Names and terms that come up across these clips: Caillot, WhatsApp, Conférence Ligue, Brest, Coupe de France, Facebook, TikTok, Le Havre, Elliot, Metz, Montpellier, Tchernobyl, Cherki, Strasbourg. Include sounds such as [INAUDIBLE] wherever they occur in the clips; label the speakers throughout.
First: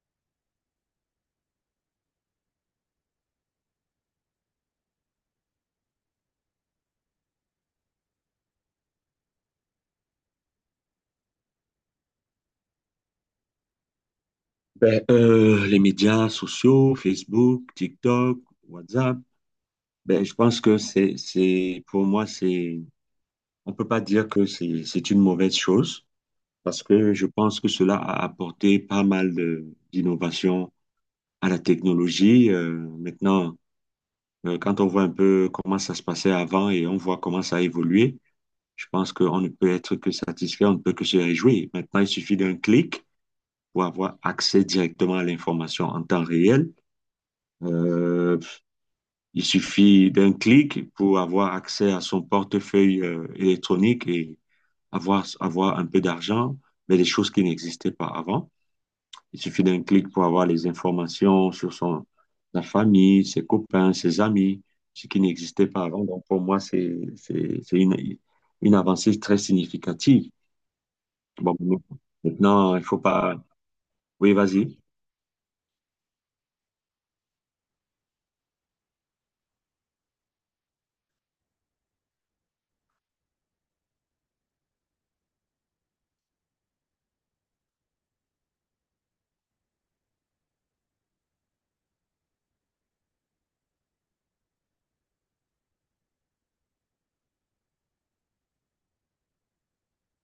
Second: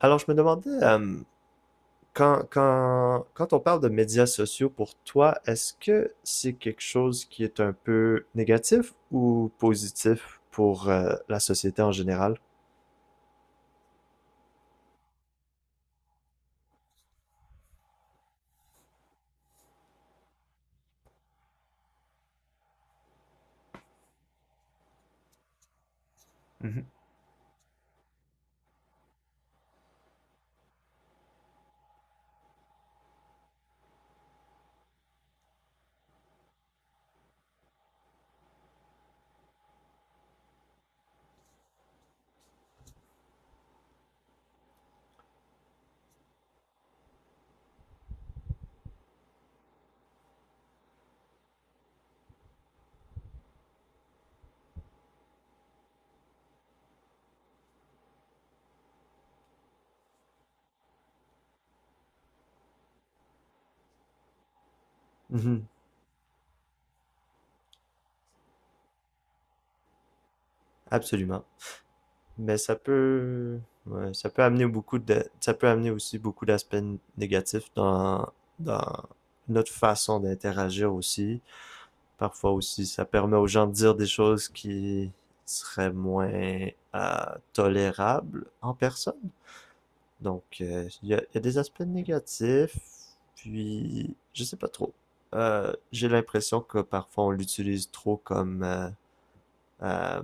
Speaker 1: Alors, je me demandais, quand on parle de médias sociaux pour toi, est-ce que c'est quelque chose qui est un peu négatif ou positif pour la société en général?
Speaker 2: Ben, les médias sociaux, Facebook, TikTok, WhatsApp, ben, je pense que pour moi, on peut pas dire que c'est une mauvaise chose parce
Speaker 1: Mhm.
Speaker 2: que je pense que cela a apporté pas mal d'innovations à la technologie. Maintenant, quand on voit un peu comment ça se passait avant et on voit comment ça a évolué, je pense qu'on ne peut être que satisfait, on ne peut que se réjouir. Maintenant, il suffit d'un clic pour avoir accès directement à l'information en temps réel. Euh, Il suffit d'un clic pour avoir accès à son portefeuille électronique et avoir un peu d'argent, mais des choses qui n'existaient pas avant. Il suffit d'un clic pour avoir les informations sur la famille, ses copains, ses amis, ce qui
Speaker 1: Mhm,
Speaker 2: n'existait pas avant. Donc, pour moi, c'est une avancée très significative.
Speaker 1: absolument.
Speaker 2: Bon,
Speaker 1: Mais ça
Speaker 2: maintenant, il faut pas.
Speaker 1: peut, ouais, ça
Speaker 2: Oui,
Speaker 1: peut amener
Speaker 2: vas-y.
Speaker 1: beaucoup de, ça peut amener aussi beaucoup d'aspects négatifs dans notre façon d'interagir aussi, parfois aussi. Ça permet aux gens de dire des choses qui seraient moins tolérables en personne. Donc, il y a des aspects négatifs, puis je sais pas trop. J'ai l'impression que parfois on l'utilise trop comme, euh,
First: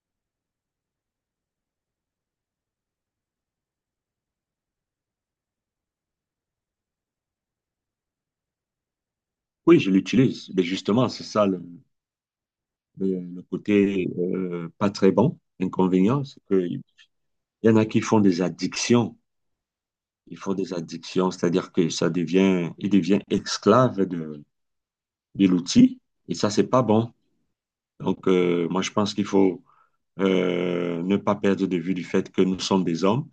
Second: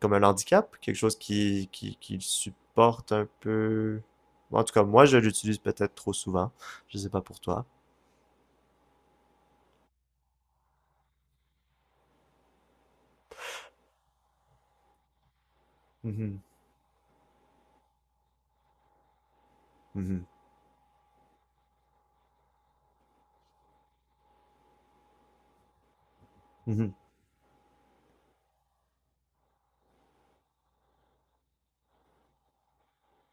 Speaker 1: comme un handicap, quelque chose qui supporte un peu. En tout cas, moi, je l'utilise peut-être trop souvent. Je sais pas pour toi.
Speaker 2: Oui, je l'utilise. Mais justement, c'est ça le côté pas très bon, inconvénient, c'est
Speaker 1: Mhm,
Speaker 2: que Il y en a qui font des addictions.
Speaker 1: mhm,
Speaker 2: Ils font des addictions, c'est-à-dire que il devient esclave de l'outil. Et ça, c'est pas
Speaker 1: mhm.
Speaker 2: bon. Donc, moi, je pense qu'il faut ne pas perdre de vue du fait que nous sommes des hommes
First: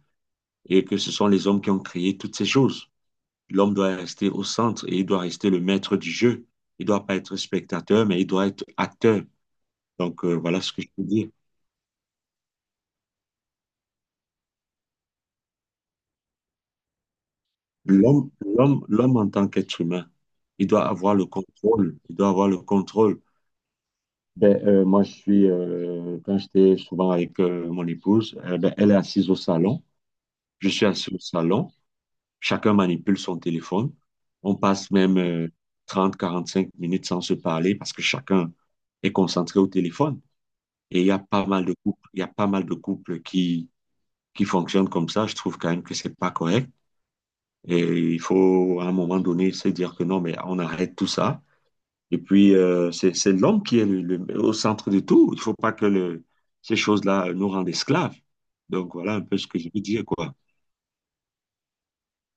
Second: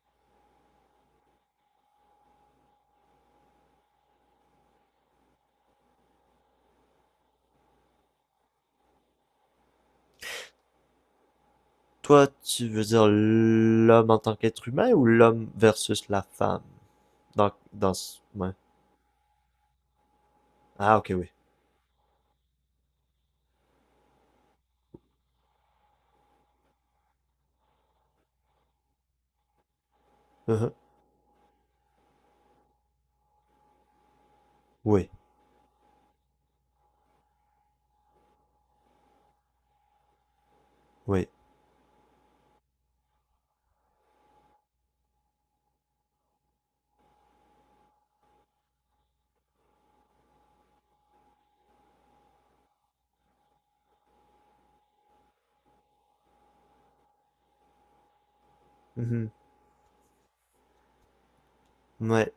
Speaker 2: et que ce sont les hommes qui ont créé toutes ces choses. L'homme doit rester au centre et il doit rester le maître du jeu. Il ne doit pas être spectateur, mais il doit être acteur. Donc, voilà ce que je peux dire.
Speaker 1: Toi, tu veux dire l'homme en tant qu'être humain ou l'homme versus la femme?
Speaker 2: L'homme,
Speaker 1: Ouais.
Speaker 2: l'homme, l'homme en tant qu'être humain, il doit
Speaker 1: Ah, ok,
Speaker 2: avoir le
Speaker 1: oui.
Speaker 2: contrôle. Il doit avoir le contrôle. Ben, moi, quand j'étais souvent avec mon épouse, ben, elle est assise au salon, je
Speaker 1: Uh-huh,
Speaker 2: suis assis au salon, chacun manipule son téléphone. On passe
Speaker 1: oui,
Speaker 2: même 30, 45 minutes sans se parler parce que chacun est concentré au téléphone. Et
Speaker 1: oui.
Speaker 2: il y a pas mal de couples qui fonctionnent comme ça. Je trouve quand même que c'est pas correct. Et il faut, à un moment donné, se dire que non, mais on arrête tout ça. Et puis, c'est l'homme qui est au centre de tout. Il ne faut pas que ces choses-là nous rendent esclaves. Donc, voilà un
Speaker 1: Mhm.
Speaker 2: peu ce que je veux dire, quoi.
Speaker 1: Ouais,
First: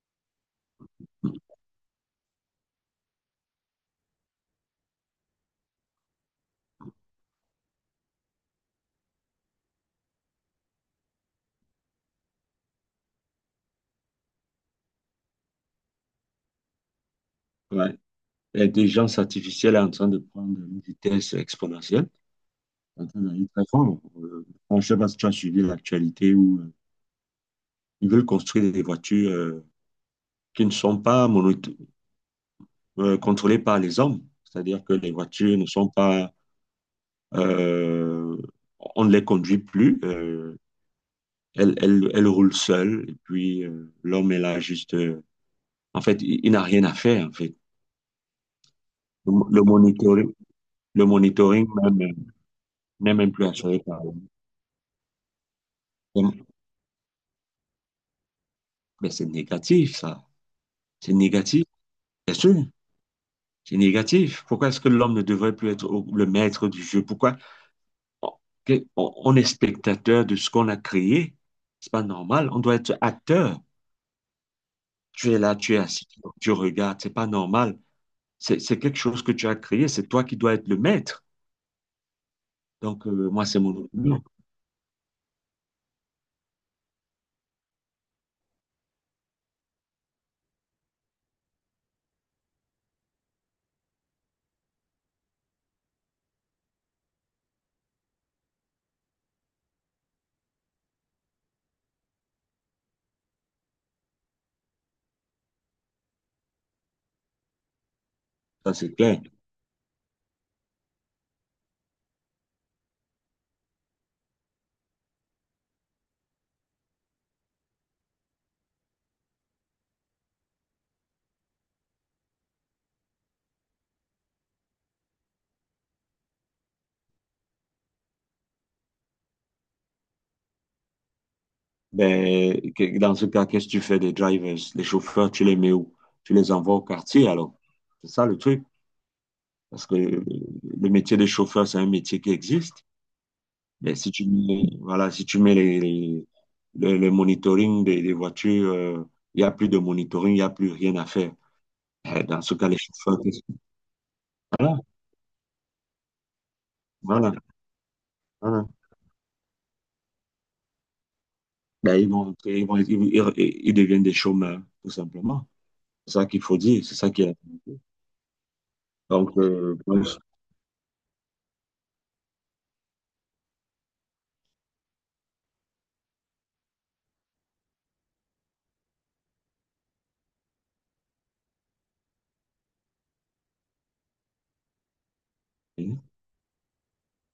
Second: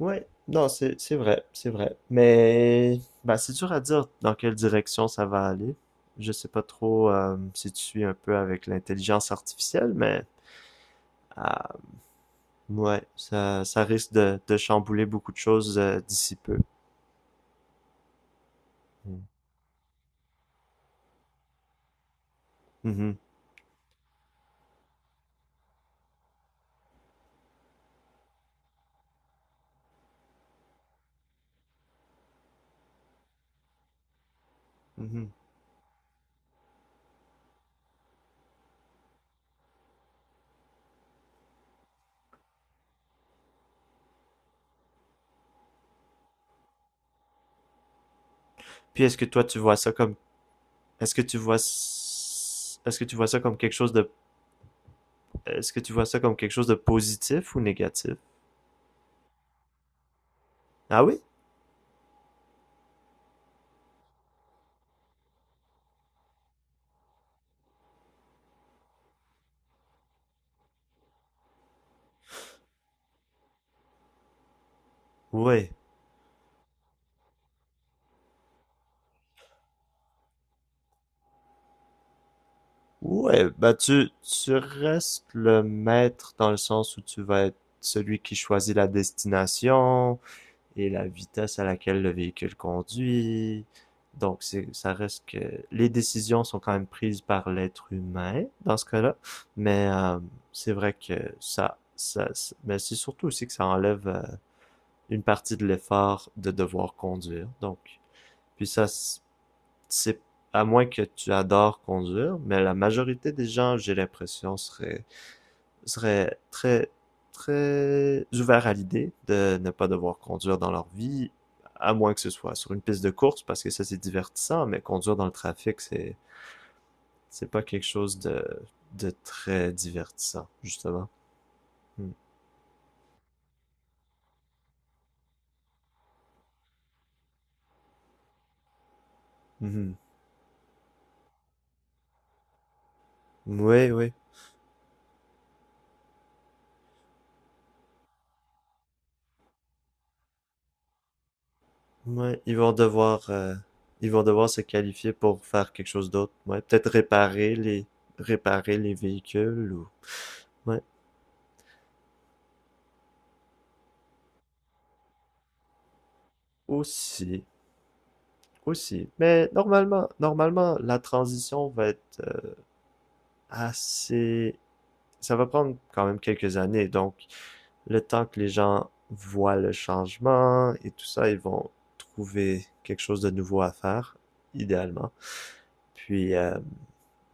Speaker 1: ouais. Non, c'est vrai, c'est vrai. Mais, bah, c'est dur à dire dans quelle direction ça va aller. Je sais pas trop si tu suis un peu avec l'intelligence artificielle, mais, ah, ouais, ça risque de chambouler beaucoup de choses d'ici peu.
Speaker 2: Ouais. L'intelligence
Speaker 1: Mm.
Speaker 2: artificielle est en train de prendre une vitesse exponentielle, en
Speaker 1: Mhm.
Speaker 2: train d'aller très fort. Je ne sais pas si tu as suivi l'actualité où ils veulent construire des voitures qui ne sont pas contrôlées par les hommes. C'est-à-dire que les
Speaker 1: Mhm.
Speaker 2: voitures ne sont pas... euh, on ne les conduit plus. Elle roule seule, et puis l'homme est là juste. En fait, il n'a rien à faire, en fait.
Speaker 1: Puis est-ce que
Speaker 2: Le,
Speaker 1: toi,
Speaker 2: mo-
Speaker 1: tu
Speaker 2: le
Speaker 1: vois ça comme.
Speaker 2: monitoring, le
Speaker 1: Est-ce que tu vois,
Speaker 2: monitoring même,
Speaker 1: est-ce que
Speaker 2: n'est
Speaker 1: tu vois
Speaker 2: même
Speaker 1: ça
Speaker 2: plus
Speaker 1: comme quelque
Speaker 2: assuré
Speaker 1: chose
Speaker 2: par
Speaker 1: de,
Speaker 2: l'homme.
Speaker 1: est-ce que tu vois ça comme quelque chose de positif ou négatif?
Speaker 2: Mais c'est négatif, ça.
Speaker 1: Ah
Speaker 2: C'est
Speaker 1: oui?
Speaker 2: négatif, bien sûr. C'est négatif. Pourquoi est-ce que l'homme ne devrait plus être le maître du jeu? Pourquoi on, on est spectateur de ce qu'on a créé? C'est pas normal. On doit être acteur. Tu es là,
Speaker 1: Ouais.
Speaker 2: tu es assis, tu regardes. C'est pas normal. C'est quelque chose que tu as créé. C'est toi qui dois être le maître. Donc,
Speaker 1: Ouais,
Speaker 2: moi, c'est
Speaker 1: bah
Speaker 2: mon
Speaker 1: tu
Speaker 2: opinion.
Speaker 1: restes le maître dans le sens où tu vas être celui qui choisit la destination et la vitesse à laquelle le véhicule conduit. Donc c'est, ça reste que les décisions sont quand même prises par l'être humain dans ce cas-là, mais c'est vrai que ça ça, ça- mais c'est surtout aussi que ça enlève une partie de l'effort de devoir conduire. Donc, puis
Speaker 2: Ça,
Speaker 1: ça,
Speaker 2: c'est clair.
Speaker 1: c'est à moins que tu adores conduire, mais la majorité des gens, j'ai l'impression, seraient, seraient très, très ouverts à l'idée de ne pas devoir conduire dans leur vie, à moins que ce soit sur une piste de course, parce que ça, c'est divertissant, mais conduire dans le trafic, c'est pas quelque chose de très divertissant, justement. Mm.
Speaker 2: Ben, dans ce cas, qu'est-ce que tu fais des drivers, les chauffeurs, tu les mets où? Tu les envoies au quartier, alors. C'est ça le truc. Parce
Speaker 1: Mhm.
Speaker 2: que le métier de chauffeur, c'est un métier qui existe.
Speaker 1: Oui,
Speaker 2: Mais si
Speaker 1: oui.
Speaker 2: tu mets, voilà, si tu mets le monitoring des voitures, il n'y a plus de monitoring, il n'y a plus rien à faire. Eh,
Speaker 1: Ouais,
Speaker 2: Dans ce cas, les chauffeurs,
Speaker 1: ils vont devoir se
Speaker 2: voilà,
Speaker 1: qualifier pour faire quelque chose d'autre. Ouais, peut-être
Speaker 2: voilà, voilà.
Speaker 1: réparer les véhicules ou, ouais,
Speaker 2: Ben, ils vont, ils vont- ils- ils- ils deviennent des chômeurs, tout simplement. C'est ça qu'il faut dire, c'est ça qui est
Speaker 1: aussi, aussi.
Speaker 2: Donc,
Speaker 1: Mais normalement, normalement, la transition va être assez, ça va prendre quand même quelques années. Donc, le temps que les gens voient le changement et tout ça, ils vont trouver quelque chose de nouveau à faire, idéalement. Puis,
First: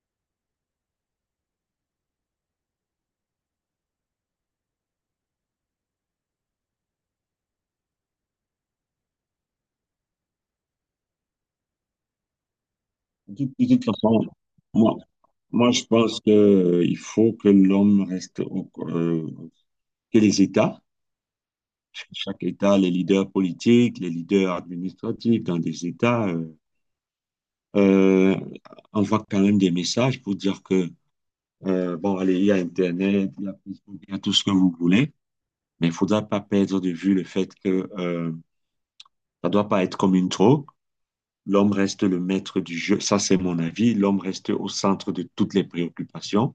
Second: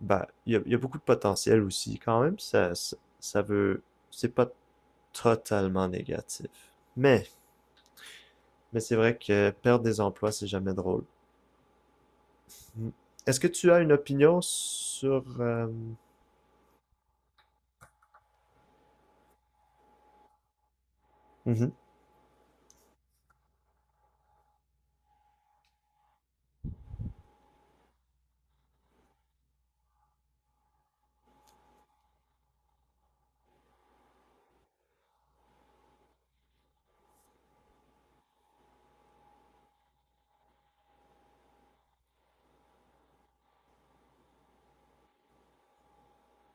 Speaker 1: bah, il y a beaucoup de potentiel aussi, quand même. Ça veut. C'est pas totalement négatif. Mais, mais c'est vrai que perdre des emplois, c'est jamais drôle. Mm. Est-ce
Speaker 2: de,
Speaker 1: que tu
Speaker 2: de
Speaker 1: as
Speaker 2: toute
Speaker 1: une
Speaker 2: façon,
Speaker 1: opinion
Speaker 2: moi,
Speaker 1: sur.
Speaker 2: moi, je pense que, il faut que l'homme reste que les États,
Speaker 1: Mhm,
Speaker 2: chaque État, les leaders politiques, les leaders administratifs dans des États, euh, envoient quand même des messages pour dire que, bon, allez, il y a Internet, il y a Facebook, il y a tout ce que vous voulez, mais il ne faudra pas perdre de vue le fait que, ça ne doit pas être comme une drogue. L'homme reste le maître du jeu, ça c'est mon avis. L'homme reste au centre de toutes les préoccupations.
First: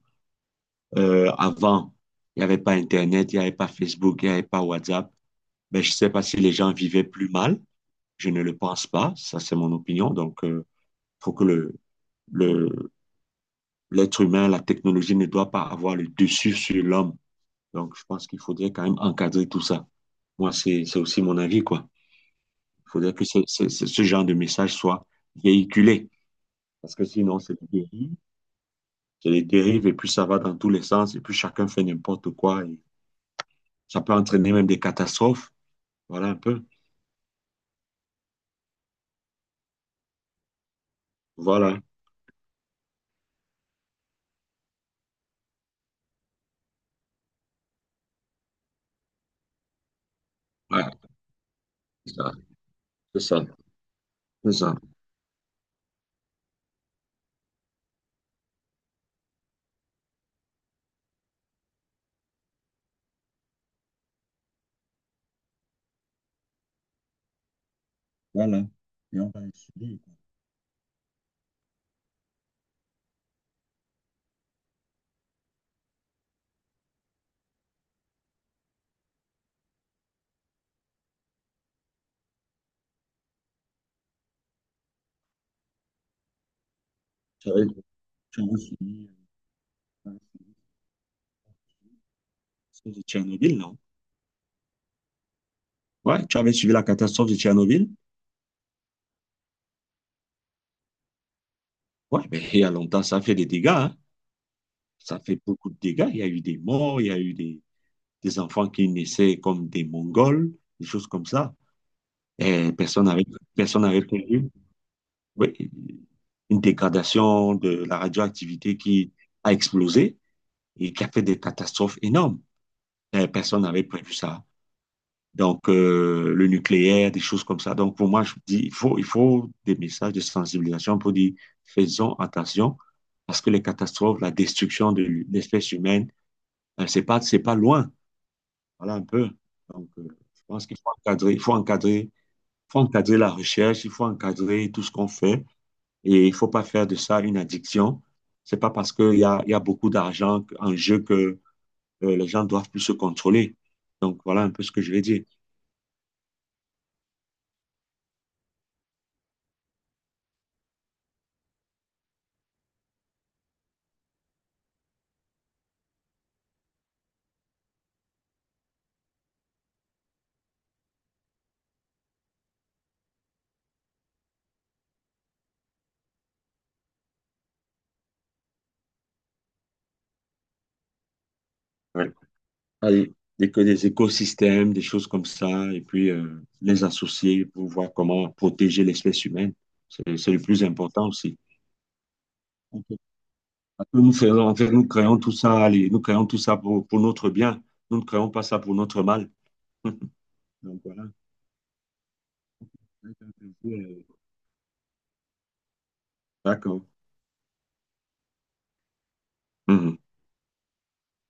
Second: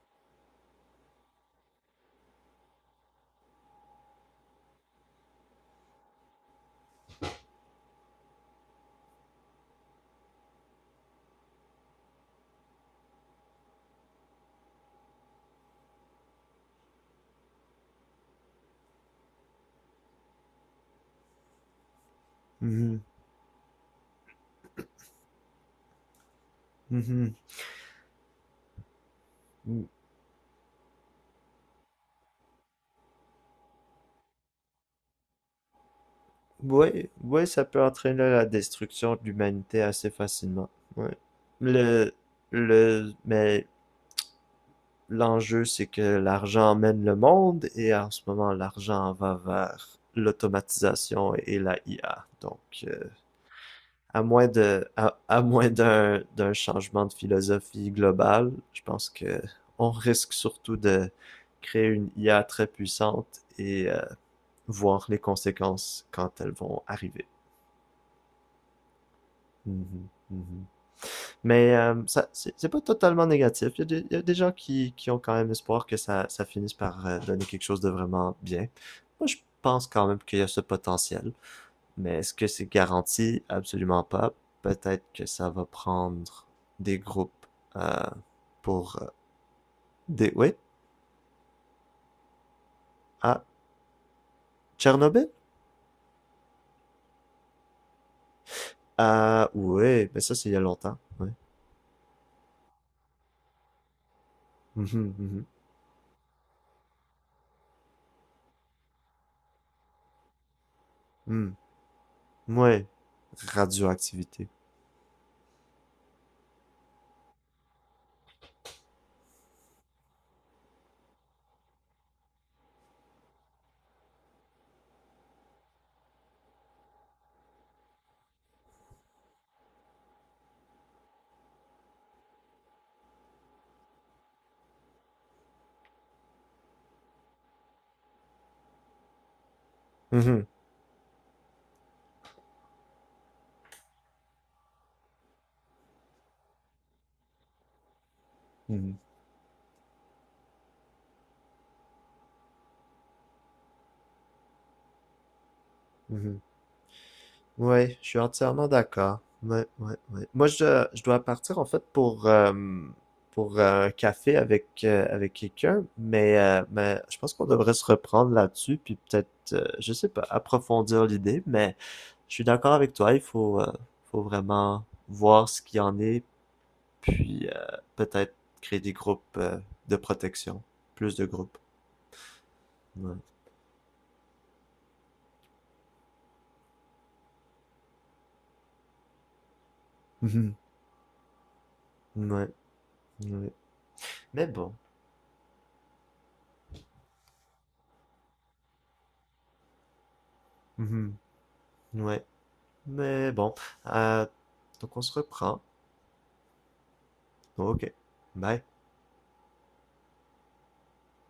Speaker 2: Avant, il n'y avait pas Internet, il n'y avait pas Facebook, il n'y avait pas WhatsApp. Ben, je ne sais pas si les gens vivaient plus mal. Je ne le pense pas. Ça, c'est mon opinion. Donc, il faut que le, l'être humain, la technologie ne doit pas avoir le dessus sur l'homme. Donc, je pense qu'il faudrait quand même encadrer tout ça. Moi, c'est aussi mon avis, quoi. Il
Speaker 1: mhm,
Speaker 2: faudrait que ce genre de message soit véhiculé. Parce que
Speaker 1: mhm,
Speaker 2: sinon, c'est du dérive. C'est des dérives
Speaker 1: mm.
Speaker 2: et puis ça va dans tous les sens et puis chacun fait n'importe quoi et ça peut entraîner même des catastrophes. Voilà un peu.
Speaker 1: Oui, oui, ça peut entraîner la destruction de l'humanité assez facilement. Ouais.
Speaker 2: Voilà.
Speaker 1: Le, mais l'enjeu, c'est que l'argent mène le monde et en ce moment, l'argent va vers
Speaker 2: Ouais,
Speaker 1: l'automatisation et la
Speaker 2: c'est
Speaker 1: IA.
Speaker 2: ça.
Speaker 1: Donc,
Speaker 2: C'est ça.
Speaker 1: à moins
Speaker 2: C'est ça.
Speaker 1: de, à moins d'un, d'un changement de philosophie globale, je pense que on risque surtout de créer une IA très puissante et voir les conséquences quand elles vont arriver.
Speaker 2: Voilà. Et on va suivre.
Speaker 1: Mhm, mhm. Mais ça, c'est pas totalement négatif. Il y a des, il y a des gens qui ont quand même espoir que ça finisse par donner quelque chose de vraiment bien. Moi, je pense quand même qu'il y a ce potentiel. Mais est-ce que c'est garanti? Absolument pas. Peut-être que ça va prendre des groupes
Speaker 2: Tu avais,
Speaker 1: euh,
Speaker 2: Tu avais
Speaker 1: pour...
Speaker 2: suivi la
Speaker 1: des... Oui?
Speaker 2: catastrophe de
Speaker 1: Ah,
Speaker 2: Tchernobyl, non?
Speaker 1: Tchernobyl?
Speaker 2: Ouais, tu avais suivi la catastrophe de Tchernobyl?
Speaker 1: Ah, oui, mais ça, c'est il y a longtemps. Oui.
Speaker 2: Ouais, mais il y a longtemps, ça a fait des dégâts, hein.
Speaker 1: Mhm,
Speaker 2: Ça fait
Speaker 1: mhm.
Speaker 2: beaucoup de dégâts. Il y a eu des morts, il y a eu des enfants qui naissaient comme des Mongols, des choses comme
Speaker 1: Hmm.
Speaker 2: ça. Et
Speaker 1: Ouais.
Speaker 2: personne n'avait prévu.
Speaker 1: Radioactivité.
Speaker 2: Oui, une dégradation de la radioactivité qui a explosé et qui a fait des catastrophes énormes. Personne n'avait prévu ça. Donc, le nucléaire, des choses comme ça. Donc, pour moi, je dis, il faut des messages de sensibilisation pour dire, faisons attention, parce que les catastrophes, la destruction de l'espèce humaine, c'est pas loin. Voilà un peu. Donc, je
Speaker 1: Mhm,
Speaker 2: pense qu'il faut encadrer, il faut encadrer, il faut encadrer la recherche, il faut encadrer tout ce qu'on fait. Et il faut pas faire de ça une addiction. C'est pas parce
Speaker 1: mhm,
Speaker 2: qu'il y a beaucoup d'argent en jeu que les gens doivent plus se contrôler. Donc voilà un peu ce que je vais dire.
Speaker 1: mhm. Ouais, je suis entièrement d'accord. Ouais, ouais, ouais. Moi, je dois partir en fait pour un café avec, avec quelqu'un, mais je pense qu'on devrait se reprendre là-dessus, puis peut-être, je sais pas, approfondir l'idée, mais je suis d'accord avec toi, il faut, faut vraiment voir ce qu'il y en est, puis peut-être créer des groupes de protection, plus de groupes.
Speaker 2: Ouais. Allez,
Speaker 1: Ouais.
Speaker 2: que des écosystèmes, des choses comme ça, et puis les associer pour voir comment protéger l'espèce humaine. C'est le
Speaker 1: Mhm.
Speaker 2: plus important aussi.
Speaker 1: Ouais,
Speaker 2: Ok.
Speaker 1: ouais.
Speaker 2: Parce que nous
Speaker 1: Mais
Speaker 2: faisons, en fait,
Speaker 1: bon.
Speaker 2: nous créons tout ça, allez, nous créons tout ça pour notre bien. Nous ne créons pas ça pour notre mal. [LAUGHS] Donc voilà.
Speaker 1: Mhm. Ouais. Mais bon, euh, donc on se reprend.
Speaker 2: D'accord.
Speaker 1: Ok, bye.
Speaker 2: Mhm.